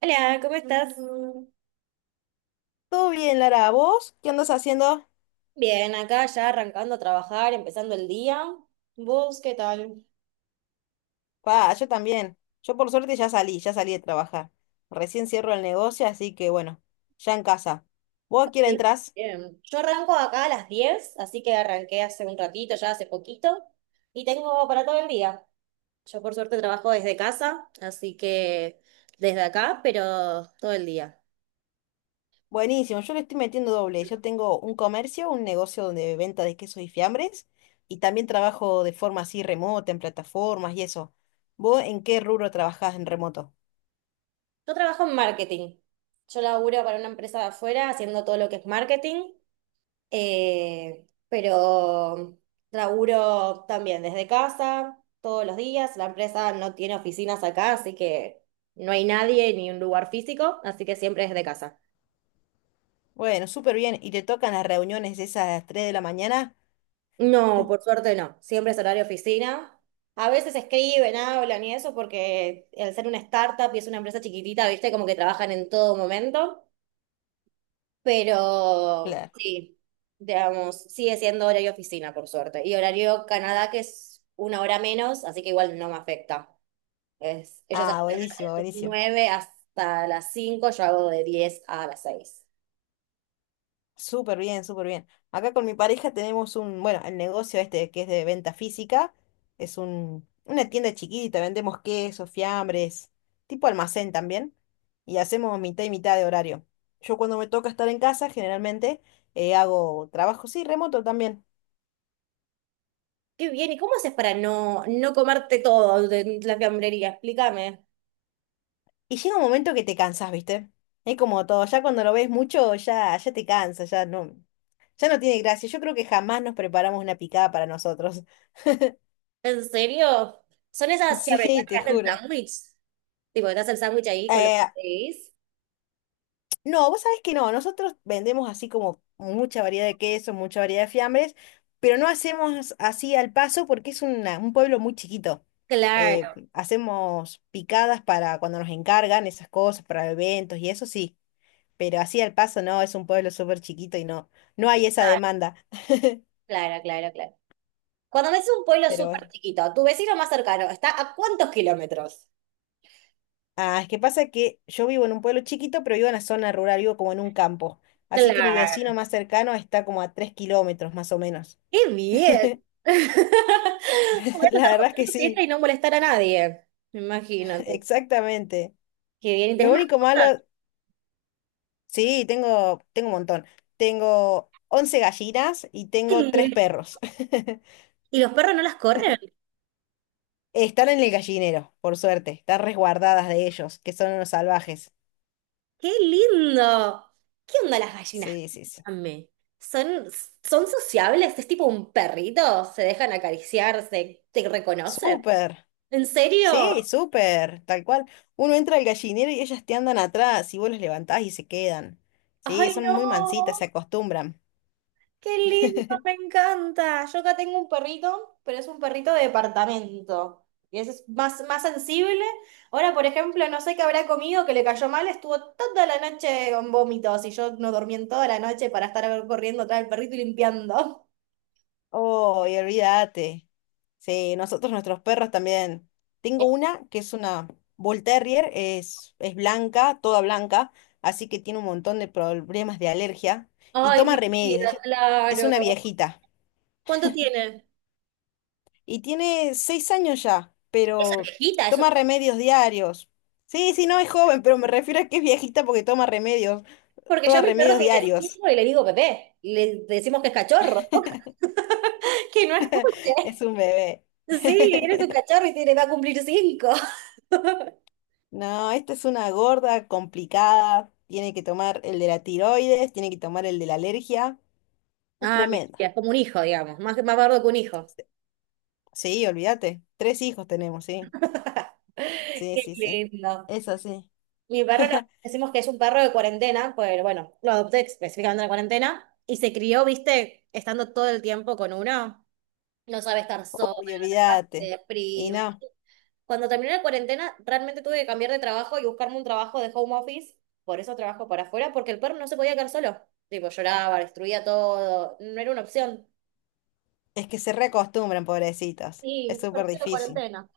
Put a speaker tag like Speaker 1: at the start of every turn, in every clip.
Speaker 1: Hola, ¿cómo estás? Hola.
Speaker 2: Todo bien, Lara. ¿Vos qué andas haciendo?
Speaker 1: Bien, acá ya arrancando a trabajar, empezando el día. ¿Vos qué tal?
Speaker 2: Pa, yo también. Yo por suerte ya salí de trabajar. Recién cierro el negocio, así que bueno, ya en casa. ¿Vos a qué hora
Speaker 1: Sí.
Speaker 2: entrás?
Speaker 1: Bien. Yo arranco acá a las 10, así que arranqué hace un ratito, ya hace poquito, y tengo para todo el día. Yo por suerte trabajo desde casa, así que desde acá, pero todo el día.
Speaker 2: Buenísimo, yo le estoy metiendo doble. Yo tengo un comercio, un negocio de venta de quesos y fiambres, y también trabajo de forma así remota, en plataformas y eso. ¿Vos en qué rubro trabajás en remoto?
Speaker 1: Yo trabajo en marketing. Yo laburo para una empresa de afuera haciendo todo lo que es marketing. Pero laburo también desde casa, todos los días. La empresa no tiene oficinas acá, así que no hay nadie ni un lugar físico, así que siempre desde casa.
Speaker 2: Bueno, súper bien. ¿Y te tocan las reuniones esas a las 3 de la mañana?
Speaker 1: No, por suerte no, siempre es horario oficina. A veces escriben, hablan y eso, porque al ser una startup y es una empresa chiquitita, viste, como que trabajan en todo momento. Pero
Speaker 2: Claro.
Speaker 1: sí, digamos, sigue siendo horario oficina, por suerte. Y horario Canadá, que es una hora menos, así que igual no me afecta. Es, ellos
Speaker 2: Ah,
Speaker 1: arrancan
Speaker 2: buenísimo,
Speaker 1: de
Speaker 2: buenísimo.
Speaker 1: 9 hasta las 5. Yo hago de 10 a las 6.
Speaker 2: Súper bien, súper bien. Acá con mi pareja tenemos bueno, el negocio este que es de venta física, es una tienda chiquita, vendemos quesos, fiambres, tipo almacén también, y hacemos mitad y mitad de horario. Yo cuando me toca estar en casa, generalmente hago trabajo, sí, remoto también.
Speaker 1: Qué bien, ¿y cómo haces para no comerte todo de la fiambrería? Explícame.
Speaker 2: Y llega un momento que te cansas, ¿viste? Es como todo, ya cuando lo ves mucho, ya te cansa, ya no tiene gracia. Yo creo que jamás nos preparamos una picada para nosotros.
Speaker 1: ¿En serio? ¿Son esas fiambrerías
Speaker 2: Sí,
Speaker 1: que
Speaker 2: te
Speaker 1: hacen
Speaker 2: juro.
Speaker 1: sándwich? Tipo, ¿que te hacen el sándwich ahí con los que
Speaker 2: Eh,
Speaker 1: pedís?
Speaker 2: No, vos sabés que no, nosotros vendemos así como mucha variedad de quesos, mucha variedad de fiambres, pero no hacemos así al paso porque es un pueblo muy chiquito. Eh,
Speaker 1: Claro,
Speaker 2: hacemos picadas para cuando nos encargan esas cosas, para eventos y eso sí, pero así al paso no, es un pueblo súper chiquito y no, no hay esa
Speaker 1: claro,
Speaker 2: demanda.
Speaker 1: claro, claro, claro. Cuando me haces un pueblo
Speaker 2: Pero
Speaker 1: súper chiquito, tu vecino más cercano, ¿está a cuántos kilómetros?
Speaker 2: ah, es que pasa que yo vivo en un pueblo chiquito, pero vivo en la zona rural, vivo como en un campo. Así que mi vecino
Speaker 1: Claro.
Speaker 2: más cercano está como a 3 kilómetros más o menos.
Speaker 1: ¡Qué bien! Podés
Speaker 2: La
Speaker 1: hacer
Speaker 2: verdad es que
Speaker 1: cualquier fiesta
Speaker 2: sí.
Speaker 1: y no molestar a nadie. Me imagino.
Speaker 2: Exactamente.
Speaker 1: Qué bien. ¿Y
Speaker 2: Lo
Speaker 1: tenés
Speaker 2: único malo,
Speaker 1: mascotas?
Speaker 2: sí, tengo un montón. Tengo 11 gallinas y tengo tres
Speaker 1: Sí.
Speaker 2: perros.
Speaker 1: ¿Y los perros no las corren?
Speaker 2: Están en el gallinero, por suerte. Están resguardadas de ellos, que son unos salvajes.
Speaker 1: ¡Qué lindo! ¿Qué onda las gallinas?
Speaker 2: Sí, sí, sí.
Speaker 1: Contame. ¿Son, son sociables? ¿Es tipo un perrito? ¿Se dejan acariciar? Te reconocen?
Speaker 2: Súper.
Speaker 1: ¿En serio?
Speaker 2: Sí, súper. Tal cual. Uno entra al gallinero y ellas te andan atrás y vos los levantás y se quedan. Sí,
Speaker 1: ¡Ay,
Speaker 2: son
Speaker 1: no!
Speaker 2: muy mansitas, se acostumbran.
Speaker 1: Qué lindo, me encanta. Yo acá tengo un perrito, pero es un perrito de departamento. Y ese es más sensible. Ahora, por ejemplo, no sé qué habrá comido que le cayó mal, estuvo toda la noche con vómitos y yo no dormí en toda la noche para estar corriendo atrás del perrito y limpiando.
Speaker 2: Oh, y olvídate. Sí, nuestros perros también. Tengo una que es una Bull Terrier, es blanca, toda blanca, así que tiene un montón de problemas de alergia y
Speaker 1: Ay,
Speaker 2: toma
Speaker 1: mi
Speaker 2: remedios.
Speaker 1: vida,
Speaker 2: Ella es
Speaker 1: claro.
Speaker 2: una viejita
Speaker 1: ¿Cuánto tiene?
Speaker 2: y tiene 6 años ya,
Speaker 1: Esa
Speaker 2: pero
Speaker 1: viejita, eso
Speaker 2: toma
Speaker 1: está.
Speaker 2: remedios diarios. Sí, sí, no es joven, pero me refiero a que es viejita porque
Speaker 1: Porque yo
Speaker 2: toma
Speaker 1: a mi perro
Speaker 2: remedios
Speaker 1: tiene
Speaker 2: diarios.
Speaker 1: 5 y le digo bebé. Y le decimos que es cachorro. Que no
Speaker 2: Es
Speaker 1: escuche.
Speaker 2: un bebé.
Speaker 1: Sí, eres un cachorro y tiene, va a cumplir 5.
Speaker 2: No, esta es una gorda complicada. Tiene que tomar el de la tiroides, tiene que tomar el de la alergia. Es
Speaker 1: Ah, mi
Speaker 2: tremenda.
Speaker 1: tía, es como un hijo, digamos, más bardo que un hijo.
Speaker 2: Sí, olvídate. Tres hijos tenemos, sí. Sí,
Speaker 1: Qué
Speaker 2: sí, sí.
Speaker 1: lindo.
Speaker 2: Es sí.
Speaker 1: Mi perro, decimos que es un perro de cuarentena, pues bueno, lo adopté específicamente en la cuarentena y se crió, viste, estando todo el tiempo con uno. No sabe estar solo,
Speaker 2: Uy,
Speaker 1: te
Speaker 2: olvídate. Y
Speaker 1: deprime.
Speaker 2: no,
Speaker 1: Cuando terminé la cuarentena, realmente tuve que cambiar de trabajo y buscarme un trabajo de home office. Por eso trabajo para afuera, porque el perro no se podía quedar solo. Tipo, lloraba, destruía todo. No era una opción.
Speaker 2: es que se reacostumbran, pobrecitos. Es
Speaker 1: Sí,
Speaker 2: súper
Speaker 1: perfecto
Speaker 2: difícil.
Speaker 1: cuarentena.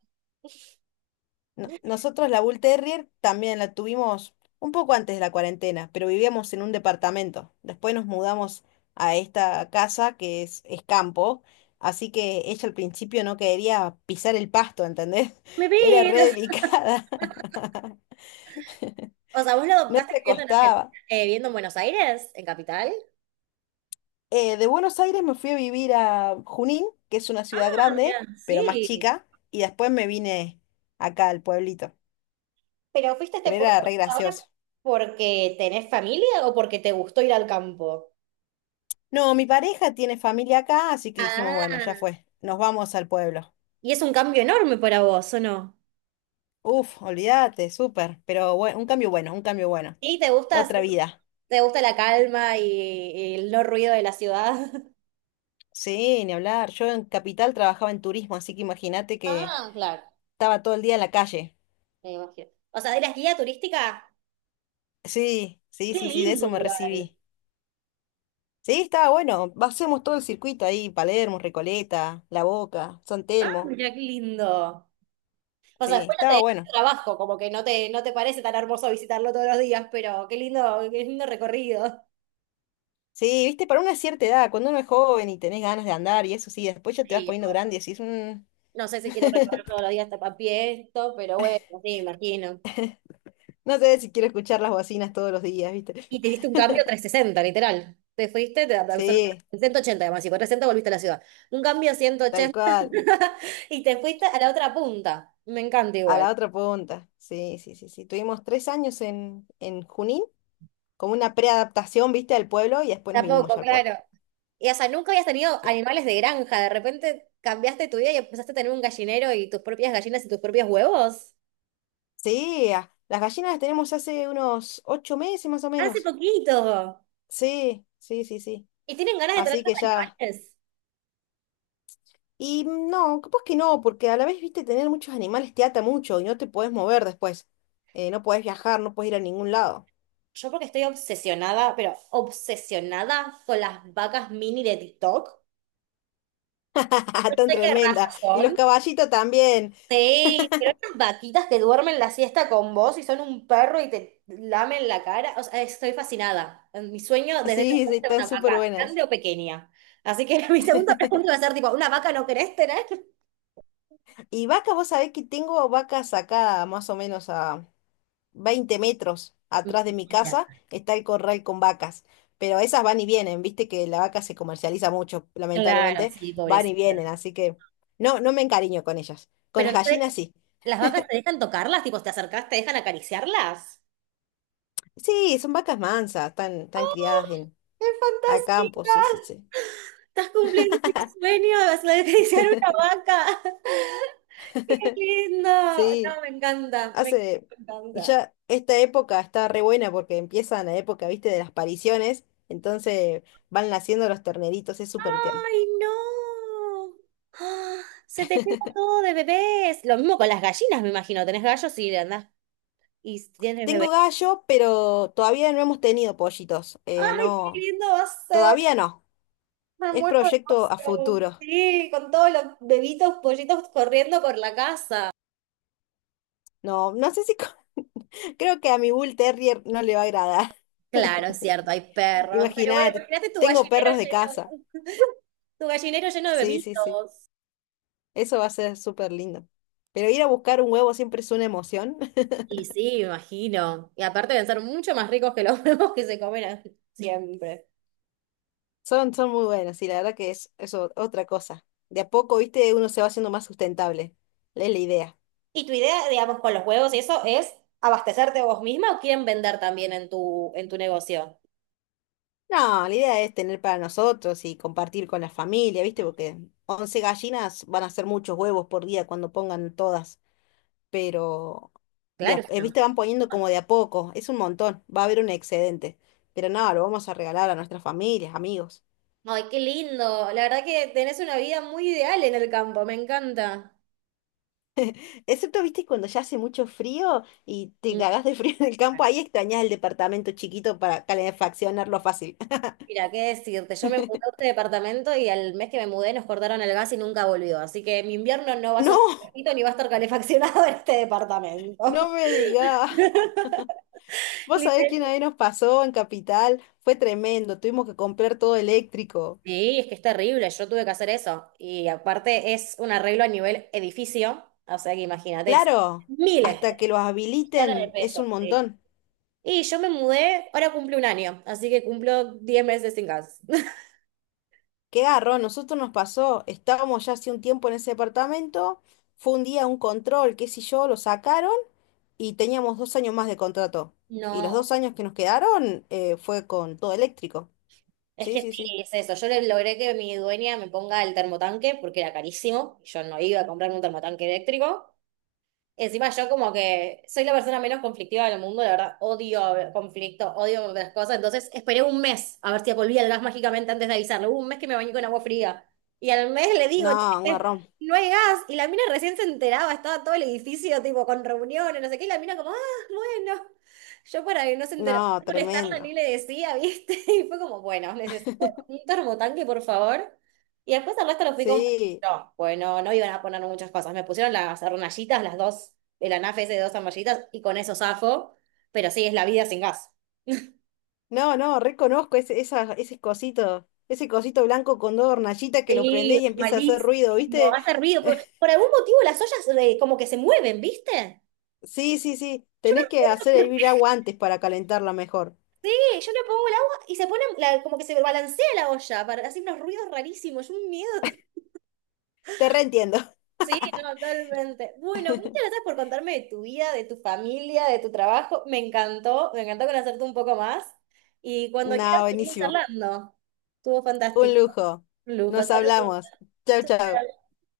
Speaker 2: Nosotros la Bull Terrier también la tuvimos un poco antes de la cuarentena, pero vivíamos en un departamento. Después nos mudamos a esta casa que es campo, así que ella al principio no quería pisar el pasto, ¿entendés?
Speaker 1: Mi
Speaker 2: Era re
Speaker 1: vida.
Speaker 2: delicada,
Speaker 1: O sea, ¿vos lo
Speaker 2: no
Speaker 1: adoptaste
Speaker 2: se
Speaker 1: viviendo en Argentina,
Speaker 2: acostaba.
Speaker 1: viviendo en Buenos Aires, en Capital?
Speaker 2: De Buenos Aires me fui a vivir a Junín, que es una ciudad
Speaker 1: Ah,
Speaker 2: grande,
Speaker 1: mirá,
Speaker 2: pero más
Speaker 1: sí.
Speaker 2: chica, y después me vine acá al pueblito,
Speaker 1: ¿Pero fuiste a este
Speaker 2: pero
Speaker 1: pueblo
Speaker 2: era re
Speaker 1: ahora
Speaker 2: gracioso.
Speaker 1: porque tenés familia o porque te gustó ir al campo?
Speaker 2: No, mi pareja tiene familia acá, así que dijimos, bueno, ya
Speaker 1: Ah.
Speaker 2: fue, nos vamos al pueblo.
Speaker 1: ¿Y es un cambio enorme para vos, o no?
Speaker 2: Uf, olvídate, súper, pero un cambio bueno, un cambio bueno.
Speaker 1: Sí, te gusta,
Speaker 2: Otra vida.
Speaker 1: te gusta la calma y el no ruido de la ciudad.
Speaker 2: Sí, ni hablar. Yo en Capital trabajaba en turismo, así que imagínate que
Speaker 1: Ah, claro.
Speaker 2: estaba todo el día en la calle.
Speaker 1: Me imagino. O sea, de las guías turísticas,
Speaker 2: Sí, sí,
Speaker 1: qué
Speaker 2: sí, sí, de
Speaker 1: lindo
Speaker 2: eso me
Speaker 1: igual.
Speaker 2: recibí. Sí, estaba bueno. Hacemos todo el circuito ahí, Palermo, Recoleta, La Boca, San
Speaker 1: Ah,
Speaker 2: Telmo.
Speaker 1: mira qué lindo. O sea,
Speaker 2: Sí,
Speaker 1: después no te
Speaker 2: estaba
Speaker 1: deja
Speaker 2: bueno.
Speaker 1: trabajo, como que no te parece tan hermoso visitarlo todos los días, pero qué lindo recorrido.
Speaker 2: Sí, viste, para una cierta edad, cuando uno es joven y tenés ganas de andar y eso sí, después ya te vas
Speaker 1: Sí,
Speaker 2: poniendo
Speaker 1: no
Speaker 2: grande y decís,
Speaker 1: no sé si quiero recorrer todos los días hasta Papié esto, pero bueno, sí, imagino.
Speaker 2: No sé si quiero escuchar las bocinas todos los días, ¿viste?
Speaker 1: Y te hiciste un cambio 360 literal. Te fuiste, te
Speaker 2: Sí,
Speaker 1: absolutamente 180 además, y por 360 volviste a la ciudad. Un cambio ciento
Speaker 2: tal
Speaker 1: ochenta
Speaker 2: cual.
Speaker 1: Y te fuiste a la otra punta. Me encanta
Speaker 2: A
Speaker 1: igual.
Speaker 2: la otra punta. Sí, sí, sí, sí. Tuvimos 3 años en Junín, como una preadaptación, ¿viste? Al pueblo y después nos vinimos
Speaker 1: Tampoco,
Speaker 2: ya al pueblo.
Speaker 1: claro. Y o sea, nunca habías tenido
Speaker 2: Sí.
Speaker 1: animales de granja, de repente cambiaste tu vida y empezaste a tener un gallinero y tus propias gallinas y tus propios huevos.
Speaker 2: Sí, las gallinas las tenemos hace unos 8 meses más o
Speaker 1: Hace
Speaker 2: menos.
Speaker 1: poquito.
Speaker 2: Sí, sí, sí, sí.
Speaker 1: ¿Y tienen ganas de tener
Speaker 2: Así
Speaker 1: los
Speaker 2: que ya.
Speaker 1: animales?
Speaker 2: Y no, capaz que no, porque a la vez, ¿viste? Tener muchos animales te ata mucho y no te podés mover después. No podés viajar, no podés ir a ningún lado.
Speaker 1: Yo porque estoy obsesionada, pero obsesionada con las vacas mini de TikTok. No
Speaker 2: Tan
Speaker 1: sé qué raza
Speaker 2: tremenda. Y los
Speaker 1: son.
Speaker 2: caballitos también.
Speaker 1: Sí, pero estas vaquitas que duermen la siesta con vos y son un perro y te lamen la cara. O sea, estoy fascinada. Mi sueño desde que
Speaker 2: Sí, sí,
Speaker 1: era
Speaker 2: están
Speaker 1: una
Speaker 2: súper
Speaker 1: vaca,
Speaker 2: buenas.
Speaker 1: grande o pequeña. Así que mi segunda pregunta va a ser tipo, ¿una vaca no querés tener?
Speaker 2: Y vaca, vos sabés que tengo vacas acá más o menos a 20 metros atrás de mi
Speaker 1: Mentira.
Speaker 2: casa, está el corral con vacas. Pero esas van y vienen, viste que la vaca se comercializa mucho,
Speaker 1: Claro,
Speaker 2: lamentablemente,
Speaker 1: sí,
Speaker 2: van y
Speaker 1: pobrecita.
Speaker 2: vienen, así que no, no me encariño con ellas. Con
Speaker 1: Pero
Speaker 2: las
Speaker 1: no te-
Speaker 2: gallinas sí.
Speaker 1: las vacas te dejan tocarlas, tipo, te acercás, te dejan acariciarlas.
Speaker 2: Sí, son vacas mansas, están
Speaker 1: ¡Oh!
Speaker 2: criadas en,
Speaker 1: ¡Qué
Speaker 2: a campo, sí, sí,
Speaker 1: fantasía!
Speaker 2: sí.
Speaker 1: Estás cumpliendo mi sueño, vas a acariciar una vaca. ¡Qué lindo!
Speaker 2: Sí.
Speaker 1: No, me encanta, me encanta,
Speaker 2: Hace,
Speaker 1: me
Speaker 2: y
Speaker 1: encanta.
Speaker 2: ya esta época está re buena porque empieza la época, viste, de las pariciones, entonces van naciendo los terneritos, es súper tierno.
Speaker 1: ¡Ay, no! ¡Ah! Se te llena todo de bebés. Lo mismo con las gallinas, me imagino. Tenés gallos y andás y tienes
Speaker 2: Tengo
Speaker 1: bebés.
Speaker 2: gallo, pero todavía no hemos tenido pollitos,
Speaker 1: ¡Ay, qué
Speaker 2: no,
Speaker 1: lindo va a ser!
Speaker 2: todavía no,
Speaker 1: Me
Speaker 2: es
Speaker 1: muero de
Speaker 2: proyecto a
Speaker 1: emoción.
Speaker 2: futuro.
Speaker 1: Sí, con todos los bebitos, pollitos corriendo por la casa.
Speaker 2: No, no sé si, creo que a mi Bull Terrier no le va a agradar,
Speaker 1: Claro, es cierto, hay perros. Pero bueno,
Speaker 2: imagínate,
Speaker 1: imagínate tu
Speaker 2: tengo
Speaker 1: gallinero
Speaker 2: perros de
Speaker 1: lleno,
Speaker 2: casa,
Speaker 1: tu gallinero lleno de
Speaker 2: sí, sí, sí,
Speaker 1: bebitos.
Speaker 2: eso va a ser súper lindo. Pero ir a buscar un huevo siempre es una emoción.
Speaker 1: Y sí, me imagino. Y aparte deben ser mucho más ricos que los huevos que se comen siempre.
Speaker 2: Son muy buenos y la verdad que es, es otra cosa. De a poco, viste, uno se va haciendo más sustentable. Es la idea.
Speaker 1: ¿Y tu idea, digamos, con los huevos y eso es abastecerte vos misma o quieren vender también en tu negocio?
Speaker 2: No, la idea es tener para nosotros y compartir con la familia, viste, porque 11 gallinas van a ser muchos huevos por día cuando pongan todas, pero,
Speaker 1: Claro, es una.
Speaker 2: viste, van poniendo como de a poco, es un montón, va a haber un excedente, pero no, lo vamos a regalar a nuestras familias, amigos.
Speaker 1: Ay, qué lindo. La verdad que tenés una vida muy ideal en el campo, me encanta.
Speaker 2: Excepto, viste, cuando ya hace mucho frío y te cagás de frío en el campo, ahí extrañás el departamento chiquito para calefaccionarlo fácil.
Speaker 1: Mira, qué decirte, yo me mudé a este departamento y al mes que me mudé nos cortaron el gas y nunca volvió. Así que mi invierno no va a ser
Speaker 2: No,
Speaker 1: perfecto ni va a estar calefaccionado en este
Speaker 2: no
Speaker 1: departamento.
Speaker 2: me digas. Vos sabés
Speaker 1: Literal.
Speaker 2: quién ahí nos pasó en Capital. Fue tremendo. Tuvimos que comprar todo eléctrico.
Speaker 1: Sí, es que es terrible, yo tuve que hacer eso. Y aparte es un arreglo a nivel edificio, o sea que imagínate, es
Speaker 2: Claro,
Speaker 1: miles de
Speaker 2: hasta que los
Speaker 1: millones de
Speaker 2: habiliten es
Speaker 1: pesos.
Speaker 2: un
Speaker 1: Sí.
Speaker 2: montón.
Speaker 1: Y yo me mudé, ahora cumple un año, así que cumplo 10 meses sin gas.
Speaker 2: Qué garrón, nosotros nos pasó. Estábamos ya hace un tiempo en ese departamento. Fue un día un control, qué sé yo, lo sacaron y teníamos 2 años más de contrato. Y los
Speaker 1: No.
Speaker 2: 2 años que nos quedaron fue con todo eléctrico.
Speaker 1: Es
Speaker 2: Sí,
Speaker 1: que
Speaker 2: sí,
Speaker 1: sí,
Speaker 2: sí.
Speaker 1: es eso. Yo logré que mi dueña me ponga el termotanque porque era carísimo. Yo no iba a comprarme un termotanque eléctrico. Encima yo como que soy la persona menos conflictiva del mundo, la verdad, odio conflicto, odio las cosas, entonces esperé un mes a ver si volvía el gas mágicamente antes de avisarle. Hubo un mes que me bañé con agua fría y al mes le digo,
Speaker 2: No, un
Speaker 1: che,
Speaker 2: garrón.
Speaker 1: no hay gas y la mina recién se enteraba, estaba todo el edificio tipo con reuniones, no sé qué, y la mina como, ah, bueno, yo para que no se enterara,
Speaker 2: No,
Speaker 1: no molestarla
Speaker 2: tremendo.
Speaker 1: ni le decía, ¿viste? Y fue como, bueno, necesito un termotanque, por favor. Y después al resto lo fui no,
Speaker 2: Sí.
Speaker 1: bueno, no iban a poner muchas cosas. Me pusieron las hornallitas, las dos, el anafe ese de dos arnallitas, y con eso zafo. Pero sí, es la vida sin gas.
Speaker 2: No, no, reconozco ese cosito blanco con dos hornallitas que lo prendés
Speaker 1: Sí,
Speaker 2: y empieza a hacer ruido,
Speaker 1: malísimo,
Speaker 2: ¿viste?
Speaker 1: hace ruido. Por, Por algún motivo las ollas como que se mueven, ¿viste?
Speaker 2: Sí, sí, sí,
Speaker 1: Yo no
Speaker 2: tenés que
Speaker 1: sé
Speaker 2: hacer
Speaker 1: por
Speaker 2: hervir agua antes para calentarla mejor.
Speaker 1: qué. Yo le pongo el agua y se pone como que se balancea la olla para hacer unos ruidos rarísimos. Es un miedo.
Speaker 2: Te reentiendo.
Speaker 1: Sí, no, totalmente. Bueno, muchas gracias por contarme de tu vida, de tu familia, de tu trabajo. Me encantó. Me encantó conocerte un poco más. Y cuando
Speaker 2: No,
Speaker 1: quieras seguir
Speaker 2: buenísimo.
Speaker 1: charlando, estuvo
Speaker 2: Un
Speaker 1: fantástico.
Speaker 2: lujo.
Speaker 1: Lujo,
Speaker 2: Nos
Speaker 1: saludos.
Speaker 2: hablamos. Chau,
Speaker 1: Chao,
Speaker 2: chau.
Speaker 1: chao.